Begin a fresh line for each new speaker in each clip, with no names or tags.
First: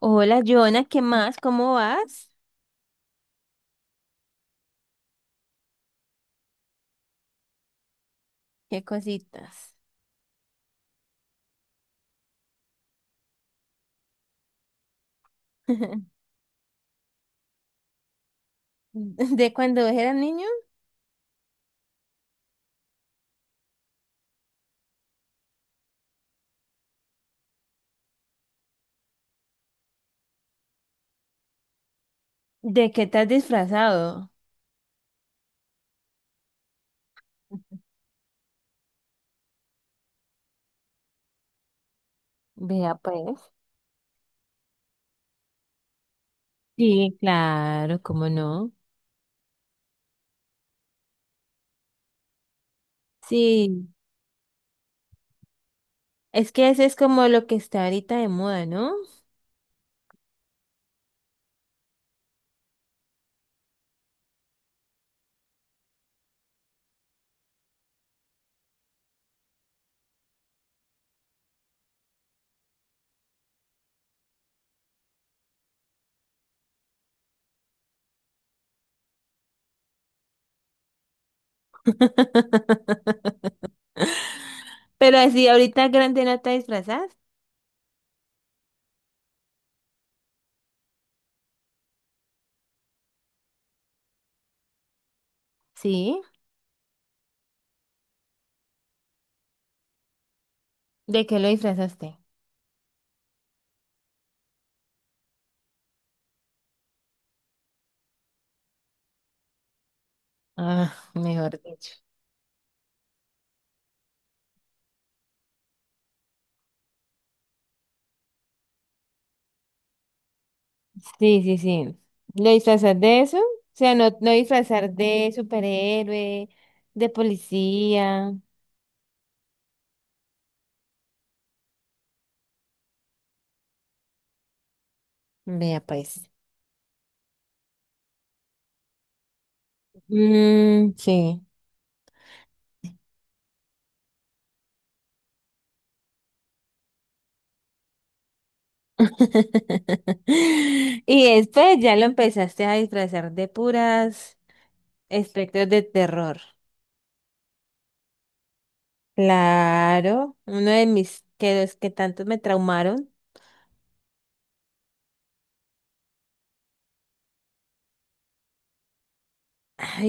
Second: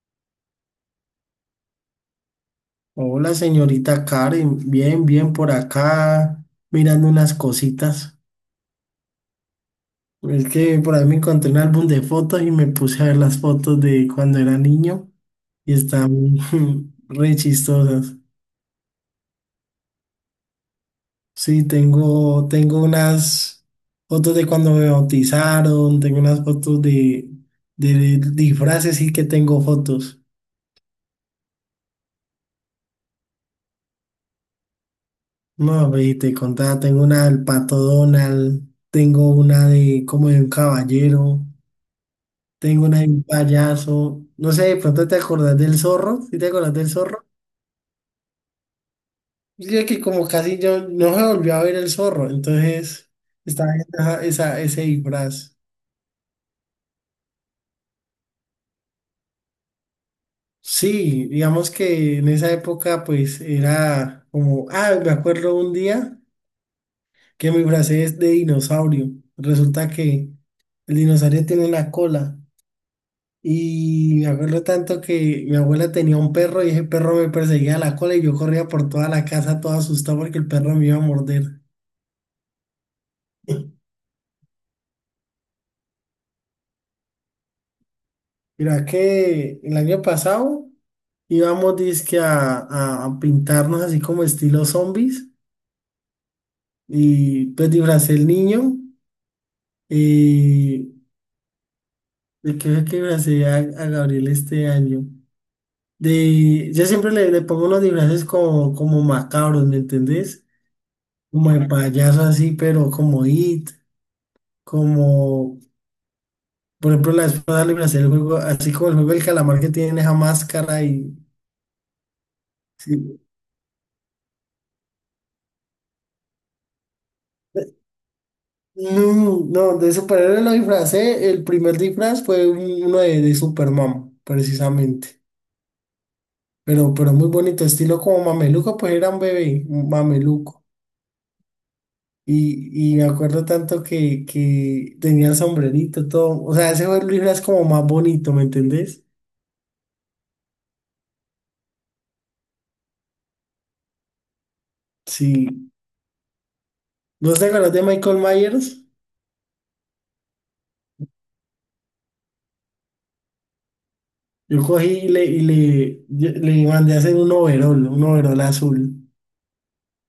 Hola, Jonah, ¿qué más? ¿Cómo vas?
Hola, señorita Karen, bien, bien por acá, mirando unas cositas.
¿Qué cositas?
Es que por ahí me encontré un álbum de fotos y me puse a ver las fotos de cuando era niño y están re chistosas.
¿De cuando eras niño?
Sí, tengo unas fotos de cuando me bautizaron, tengo unas fotos de disfraces y que tengo fotos.
¿De qué te has disfrazado?
No, ve, te contaba, tengo una del Pato Donald, tengo una de como de un caballero. Tengo
Vea
una de un
pues.
payaso. No sé, de pronto te acordás del zorro. ¿Sí te acordás del
Sí,
zorro?
claro, ¿cómo no?
Yo que como casi yo no se volvió a ver el zorro. Entonces estaba
Sí.
ese disfraz.
Es que ese es como lo que está ahorita de moda, ¿no?
Sí, digamos que en esa época pues era como, me acuerdo un día que mi disfracé es de dinosaurio. Resulta que el dinosaurio tiene una cola. Y me acuerdo tanto que mi abuela tenía un perro y ese perro me perseguía a la cola y yo corría por toda la casa todo asustado porque el perro me iba a morder.
Pero así, ahorita grande no te disfrazas.
Mira que el año pasado íbamos dizque a pintarnos así como estilo zombies
Sí.
y pues disfracé el niño y
¿De qué lo disfrazaste?
de qué fue que disfracé a Gabriel este año. De, yo siempre le pongo unos disfraces como, como macabros, ¿me entendés?
Ah,
Como
mejor
de
dicho.
payaso así, pero como It, como por ejemplo la espada libre hacer el juego, así como el juego del calamar que tiene esa máscara y
Sí, sí, sí. Lo disfrazas
sí.
de eso. O sea, no, no disfrazar de superhéroe, de policía.
No, no, de superhéroe lo disfracé, el primer disfraz fue uno de Superman, precisamente.
Vea pues.
Pero muy bonito, estilo como mameluco, pues era un bebé, un mameluco.
Mm, sí.
Y me acuerdo tanto que tenía sombrerito, todo. O sea, ese fue el disfraz como más bonito, ¿me entendés?
Y después ya lo empezaste a disfrazar de puras
Sí.
espectros de terror.
¿Vos te acuerdas de Michael Myers?
Claro, uno de mis que los que tanto me traumaron.
Yo cogí le mandé a hacer un overol azul.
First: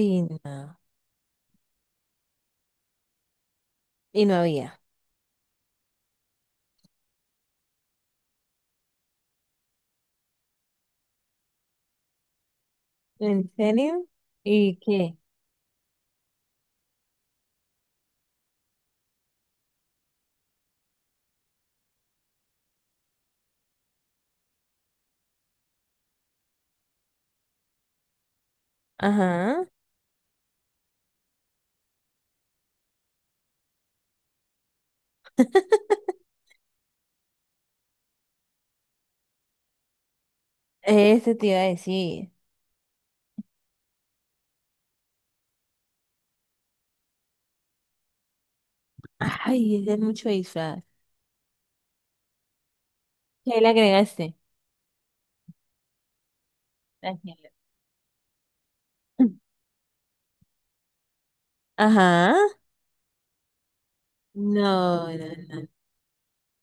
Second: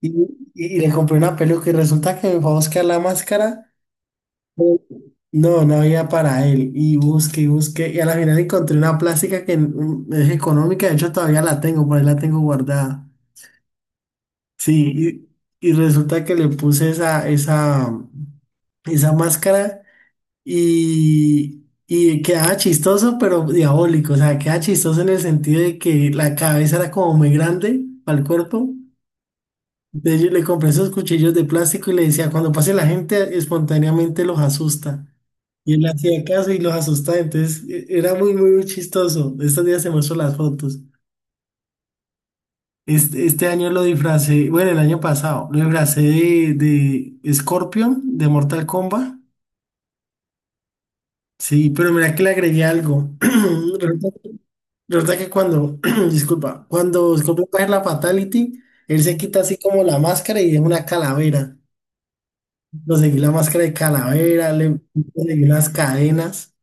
Y, y-
no.
y le compré una peluca y resulta que me fue a buscar la máscara.
Y no había.
No, no había para él. Y busqué y busqué. Y a la final encontré una plástica que es económica. De hecho, todavía la tengo, por ahí la tengo guardada.
¿En serio? ¿Y qué?
Sí, y resulta que le puse esa máscara. Y, y quedaba chistoso, pero diabólico. O sea, quedaba chistoso en el sentido de que la cabeza era como muy grande para el cuerpo.
Ajá.
Entonces yo le compré esos cuchillos de plástico y le decía, cuando pase la gente, espontáneamente los asusta. Y él hacía caso y los asustaba. Entonces era muy chistoso. Estos días se muestro las fotos.
Eso te iba a decir.
Este año lo disfracé, bueno, el año pasado, lo disfracé de Scorpion, de Mortal Kombat.
Ay, es de mucho disfraz.
Sí, pero mira que le agregué algo.
¿Qué le agregaste?
Resulta que cuando, disculpa, cuando Scorpion
Tranquilo.
coge la Fatality, él se quita así como la máscara y es una calavera.
Ajá.
Conseguí la máscara de calavera, le
No, no,
conseguí
no.
unas cadenas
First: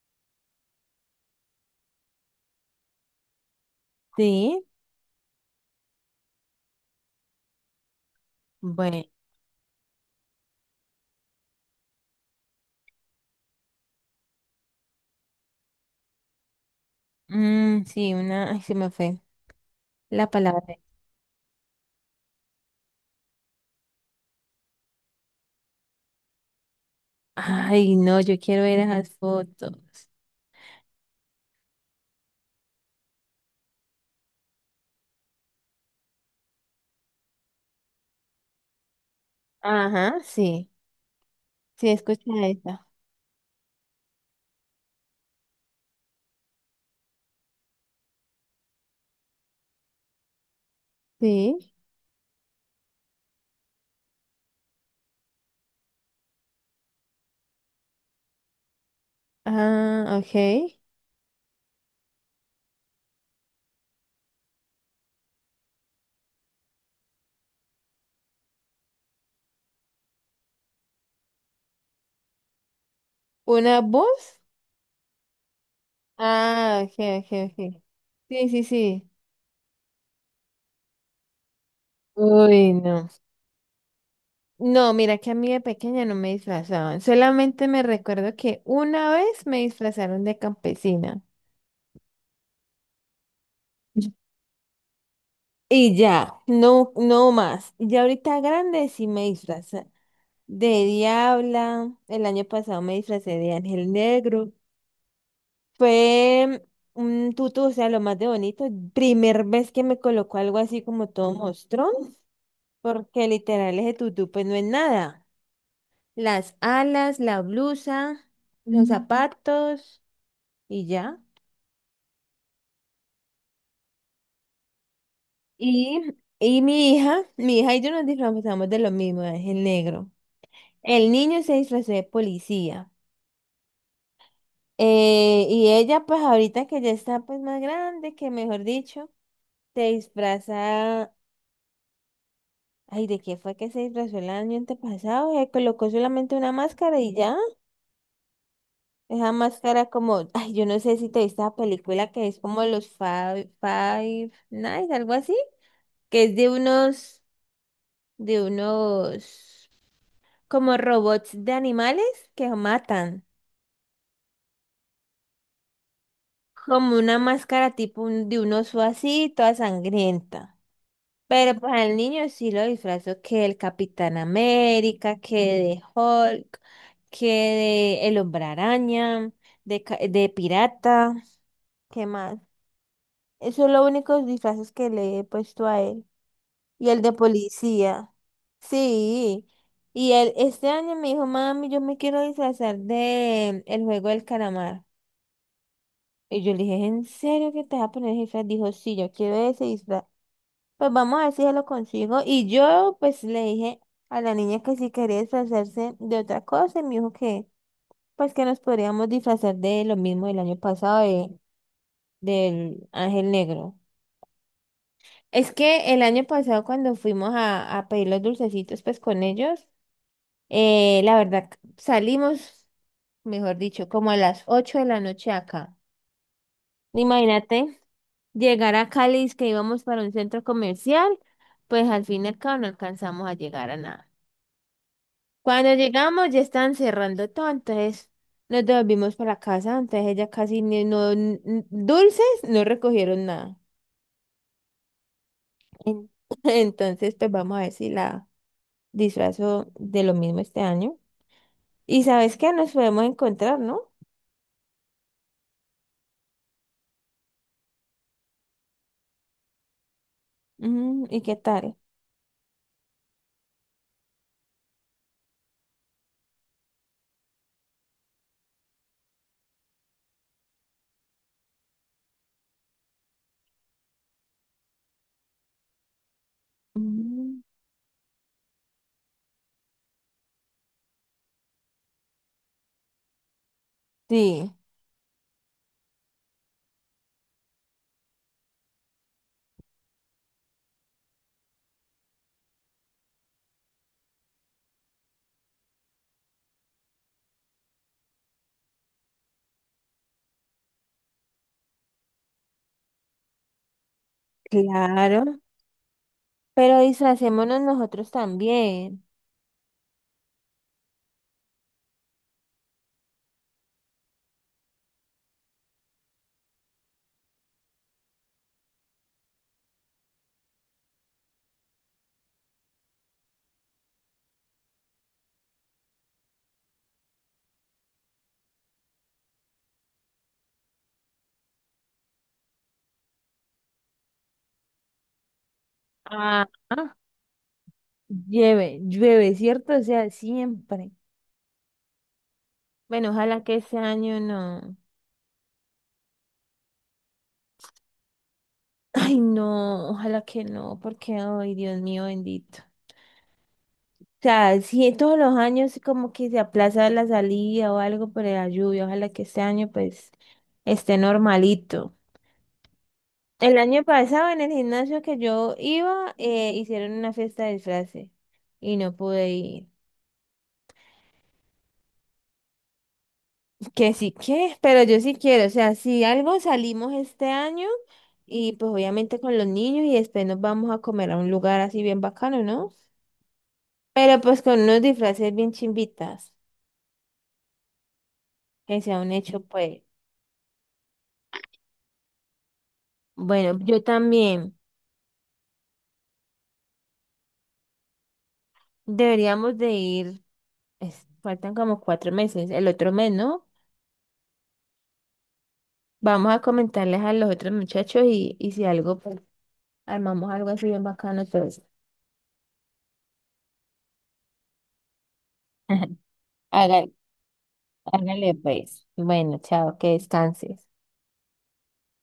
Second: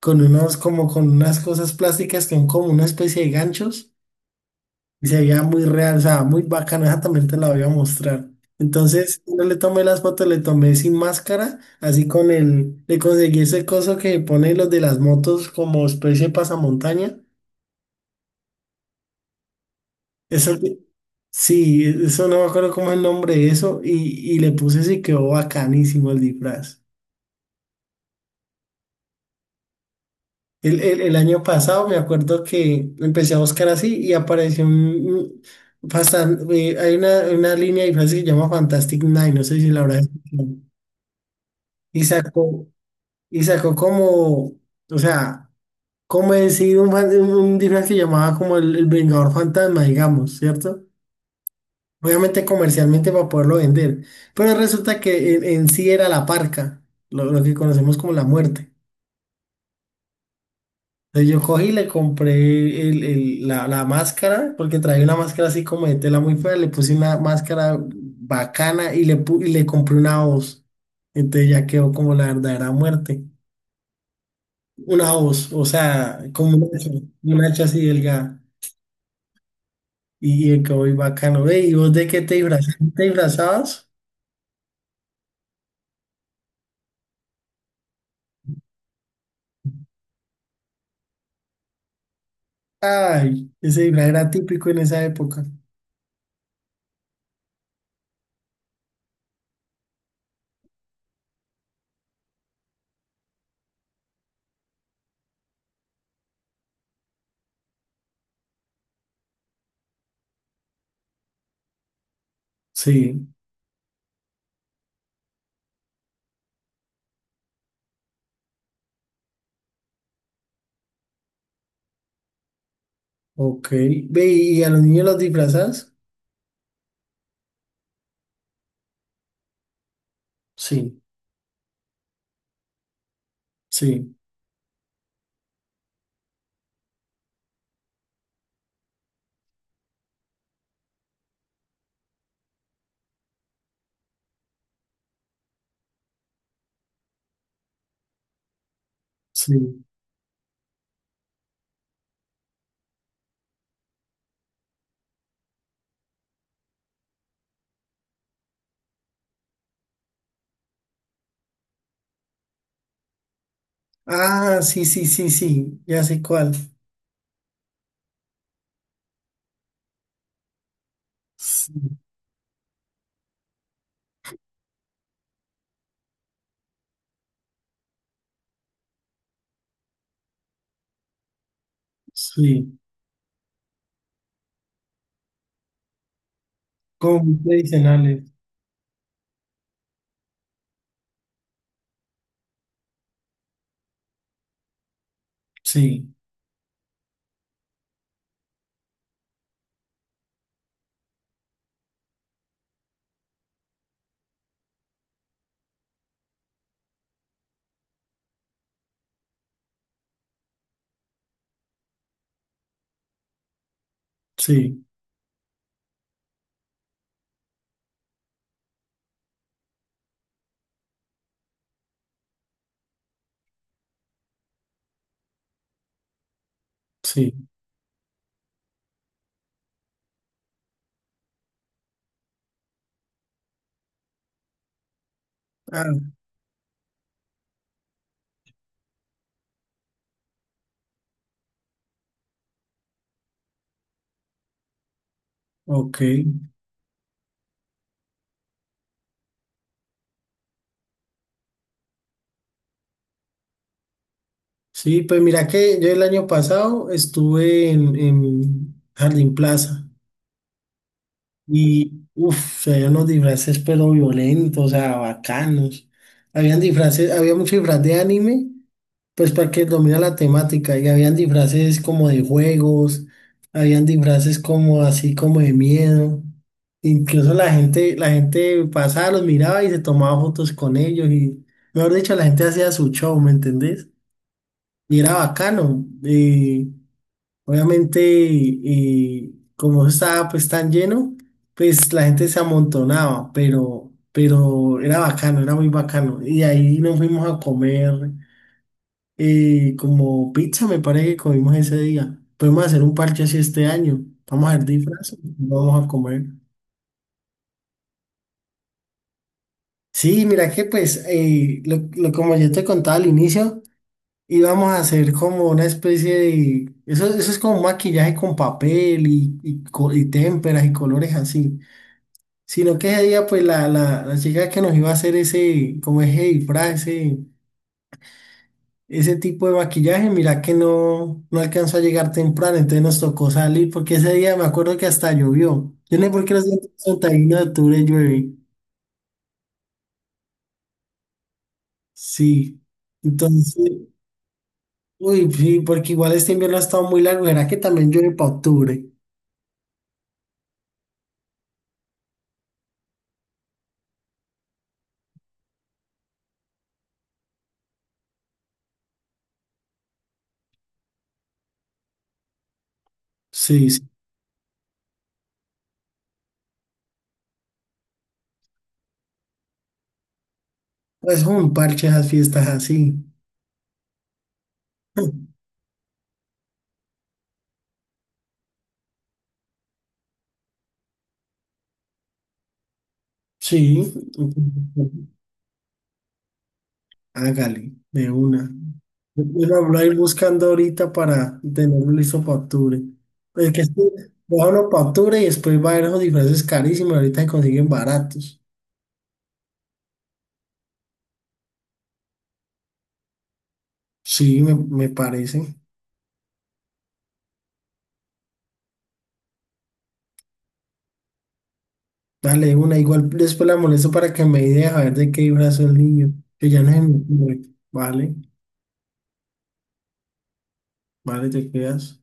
con unos, como con unas cosas plásticas que son como una especie de ganchos
Sí.
y se veía muy real, o sea, muy bacano. Esa también te la voy a mostrar.
Bueno.
Entonces, yo le tomé las fotos, le tomé sin máscara, así con el, le conseguí ese coso que pone los de las motos como especie de pasamontaña.
Mm, sí, una. Ay, se me fue la
Eso,
palabra.
sí, eso no me acuerdo cómo es el nombre de eso y le puse eso y quedó bacanísimo el disfraz.
Ay, no, yo quiero ver esas fotos.
El año pasado me acuerdo que empecé a buscar así y apareció hay una línea de disfraces que se llama Fantastic Nine, no sé si la habrás
Ajá,
escuchado.
sí. Sí,
Y
escucha
sacó,
esa.
y sacó como, o sea, como decir un, fan- un disfraz que llamaba como el Vengador Fantasma, digamos, ¿cierto?
Sí.
Obviamente comercialmente para poderlo vender. Pero resulta que en sí era la parca, lo que conocemos como la muerte.
Ah, ok.
Entonces yo cogí y le compré la máscara, porque traía una máscara así como de tela muy fea, le puse una máscara bacana y y le compré una voz. Entonces ya quedó como la verdadera muerte.
¿Una voz?
Una voz, o sea, como
Ah, ok, ok,
un hacha
ok.
así delgada.
Sí, sí, sí.
Y quedó muy bacano. Ve, ¿y vos de qué te
Uy,
disfrazabas? ¿Te
no.
disfrazabas?
No, mira que a mí de pequeña no me disfrazaban. Solamente me recuerdo que una vez me disfrazaron de campesina.
Ay, ese disfraz era típico en esa época.
Y ya, no, no más. Y ya ahorita grande sí me disfraza de diabla. El año pasado me disfracé de ángel negro. Fue un tutu, o sea, lo más de bonito. Primer vez que me colocó algo así como todo mostrón, porque
Sí,
literal ese tutú pues no es nada. Las alas, la blusa, los zapatos. Y ya.
ok. Ve, ¿y a los niños los disfrazas?
Y, y mi hija y yo nos disfrazamos de lo mismo, es el negro.
Sí,
El niño se disfrazó de policía.
sí,
Y ella, pues ahorita que ya está pues más grande, que mejor dicho, se disfraza. Ay, ¿de qué fue que se disfrazó el año antepasado? Se colocó solamente una máscara y ya. Esa máscara
sí.
como, ay, yo no sé si te viste la película que es como los Five, Five Nights, algo así, que es de unos, de unos, como robots de animales que matan,
Ah, sí, sí, sí, sí, ya sé cuál.
como una máscara tipo un- de un oso así, toda sangrienta. Pero pues al
Sí,
niño sí lo disfrazó que el Capitán América, que de Hulk, que de el Hombre Araña, de, ca- de pirata, ¿qué más?
sí.
Esos son los únicos disfraces que le he puesto a él. Y el de
Como muy
policía.
tradicionales.
Sí. Y él este año me dijo, mami, yo me quiero disfrazar de el juego del calamar.
Sí,
Y yo le dije, ¿en serio que te vas a poner el disfraz? Dijo, sí, yo quiero ese disfraz. Pues vamos a ver si se lo consigo. Y yo, pues, le dije a la niña que si quería disfrazarse de otra cosa. Y me dijo que, pues, que nos podríamos disfrazar de lo mismo del año pasado, de, del Ángel Negro.
sí,
Es que el año pasado, cuando fuimos a pedir los dulcecitos, pues, con ellos, la verdad, salimos, mejor dicho, como a las 8 de la noche acá.
sí.
Imagínate. Llegar a Cali, es que íbamos para un centro comercial, pues al fin y al cabo no alcanzamos a llegar a nada. Cuando
Ah,
llegamos ya estaban cerrando todo, entonces nos devolvimos para la casa, entonces ella casi ni- no, n- dulces no recogieron nada.
ok.
En- entonces, pues vamos a ver si la disfrazo de lo mismo este año. Y sabes que nos podemos encontrar, ¿no?
Sí, pues mira que yo el año pasado estuve en Jardín Plaza
Mm, ¿y qué tal?
y, uff, había unos disfraces pero violentos, o sea, bacanos. Habían disfraces, había mucho disfraz de anime. Pues porque domina la temática y habían disfraces como de juegos, habían disfraces como así como de miedo. Incluso
Mm,
la gente pasaba, los miraba y se tomaba fotos con ellos y, mejor dicho, la gente hacía su show, ¿me entendés?
sí,
Y era bacano. Y obviamente, y como eso estaba pues tan lleno, pues la gente se amontonaba, pero era bacano, era muy bacano. Y ahí nos fuimos a comer. Y como pizza me parece que comimos ese día. Podemos hacer un parche así este año. Vamos a ver disfraces,
claro.
vamos a comer.
Pero disfracémonos nosotros también.
Sí, mira que pues, como yo te contaba al inicio, íbamos a hacer como una especie de... Eso es como un maquillaje con papel y témperas y colores así. Sino que ese día pues la chica que nos iba a hacer ese, como ese disfraz, ese ese tipo de maquillaje, mira que no, no alcanzó a llegar temprano, entonces nos tocó salir, porque ese día me acuerdo que hasta llovió. Yo no sé por qué los
Ah.
días 31 de octubre llueve.
Llueve, llueve, ¿cierto? O sea, siempre.
Sí.
Bueno, ojalá que este
Entonces,
año no.
uy, sí, porque igual este invierno ha estado muy largo, ¿será que también llueve para octubre?
Ay, no, ojalá que no, porque, ay, Dios mío, bendito. O sea, sí, todos los años como que se aplaza la salida o algo por la lluvia. Ojalá que este año, pues, esté normalito. El
Sí,
año
sí.
pasado en el gimnasio que yo iba, hicieron una fiesta de disfraces y no pude ir.
Pues un parche esas fiestas así.
Que sí que, pero yo sí quiero, o sea, si algo salimos este año y pues obviamente con los niños y después nos vamos a comer a un lugar así bien bacano, ¿no?
Sí.
Pero pues con unos disfraces bien chimbitas,
Hágale, de una.
que sea un
Yo
hecho
quiero
pues.
hablar ir buscando ahorita para tenerlo listo para octubre. Es
Bueno,
que esto,
yo también
déjalo para octubre y después va a haber esos disfraces carísimos. Ahorita se consiguen baratos.
deberíamos de ir, es- faltan como cuatro meses, el otro mes, ¿no?
Sí, me parece.
Vamos a comentarles a los otros muchachos y si algo, pues armamos algo así bien bacano, entonces.
Dale, de una. Igual después la molesto para que me idea a ver de qué disfraz es el niño. Que ya no es
Hágale,
mi Vale,
hágale pues. Bueno, chao, que descanses.
vale, te quedas.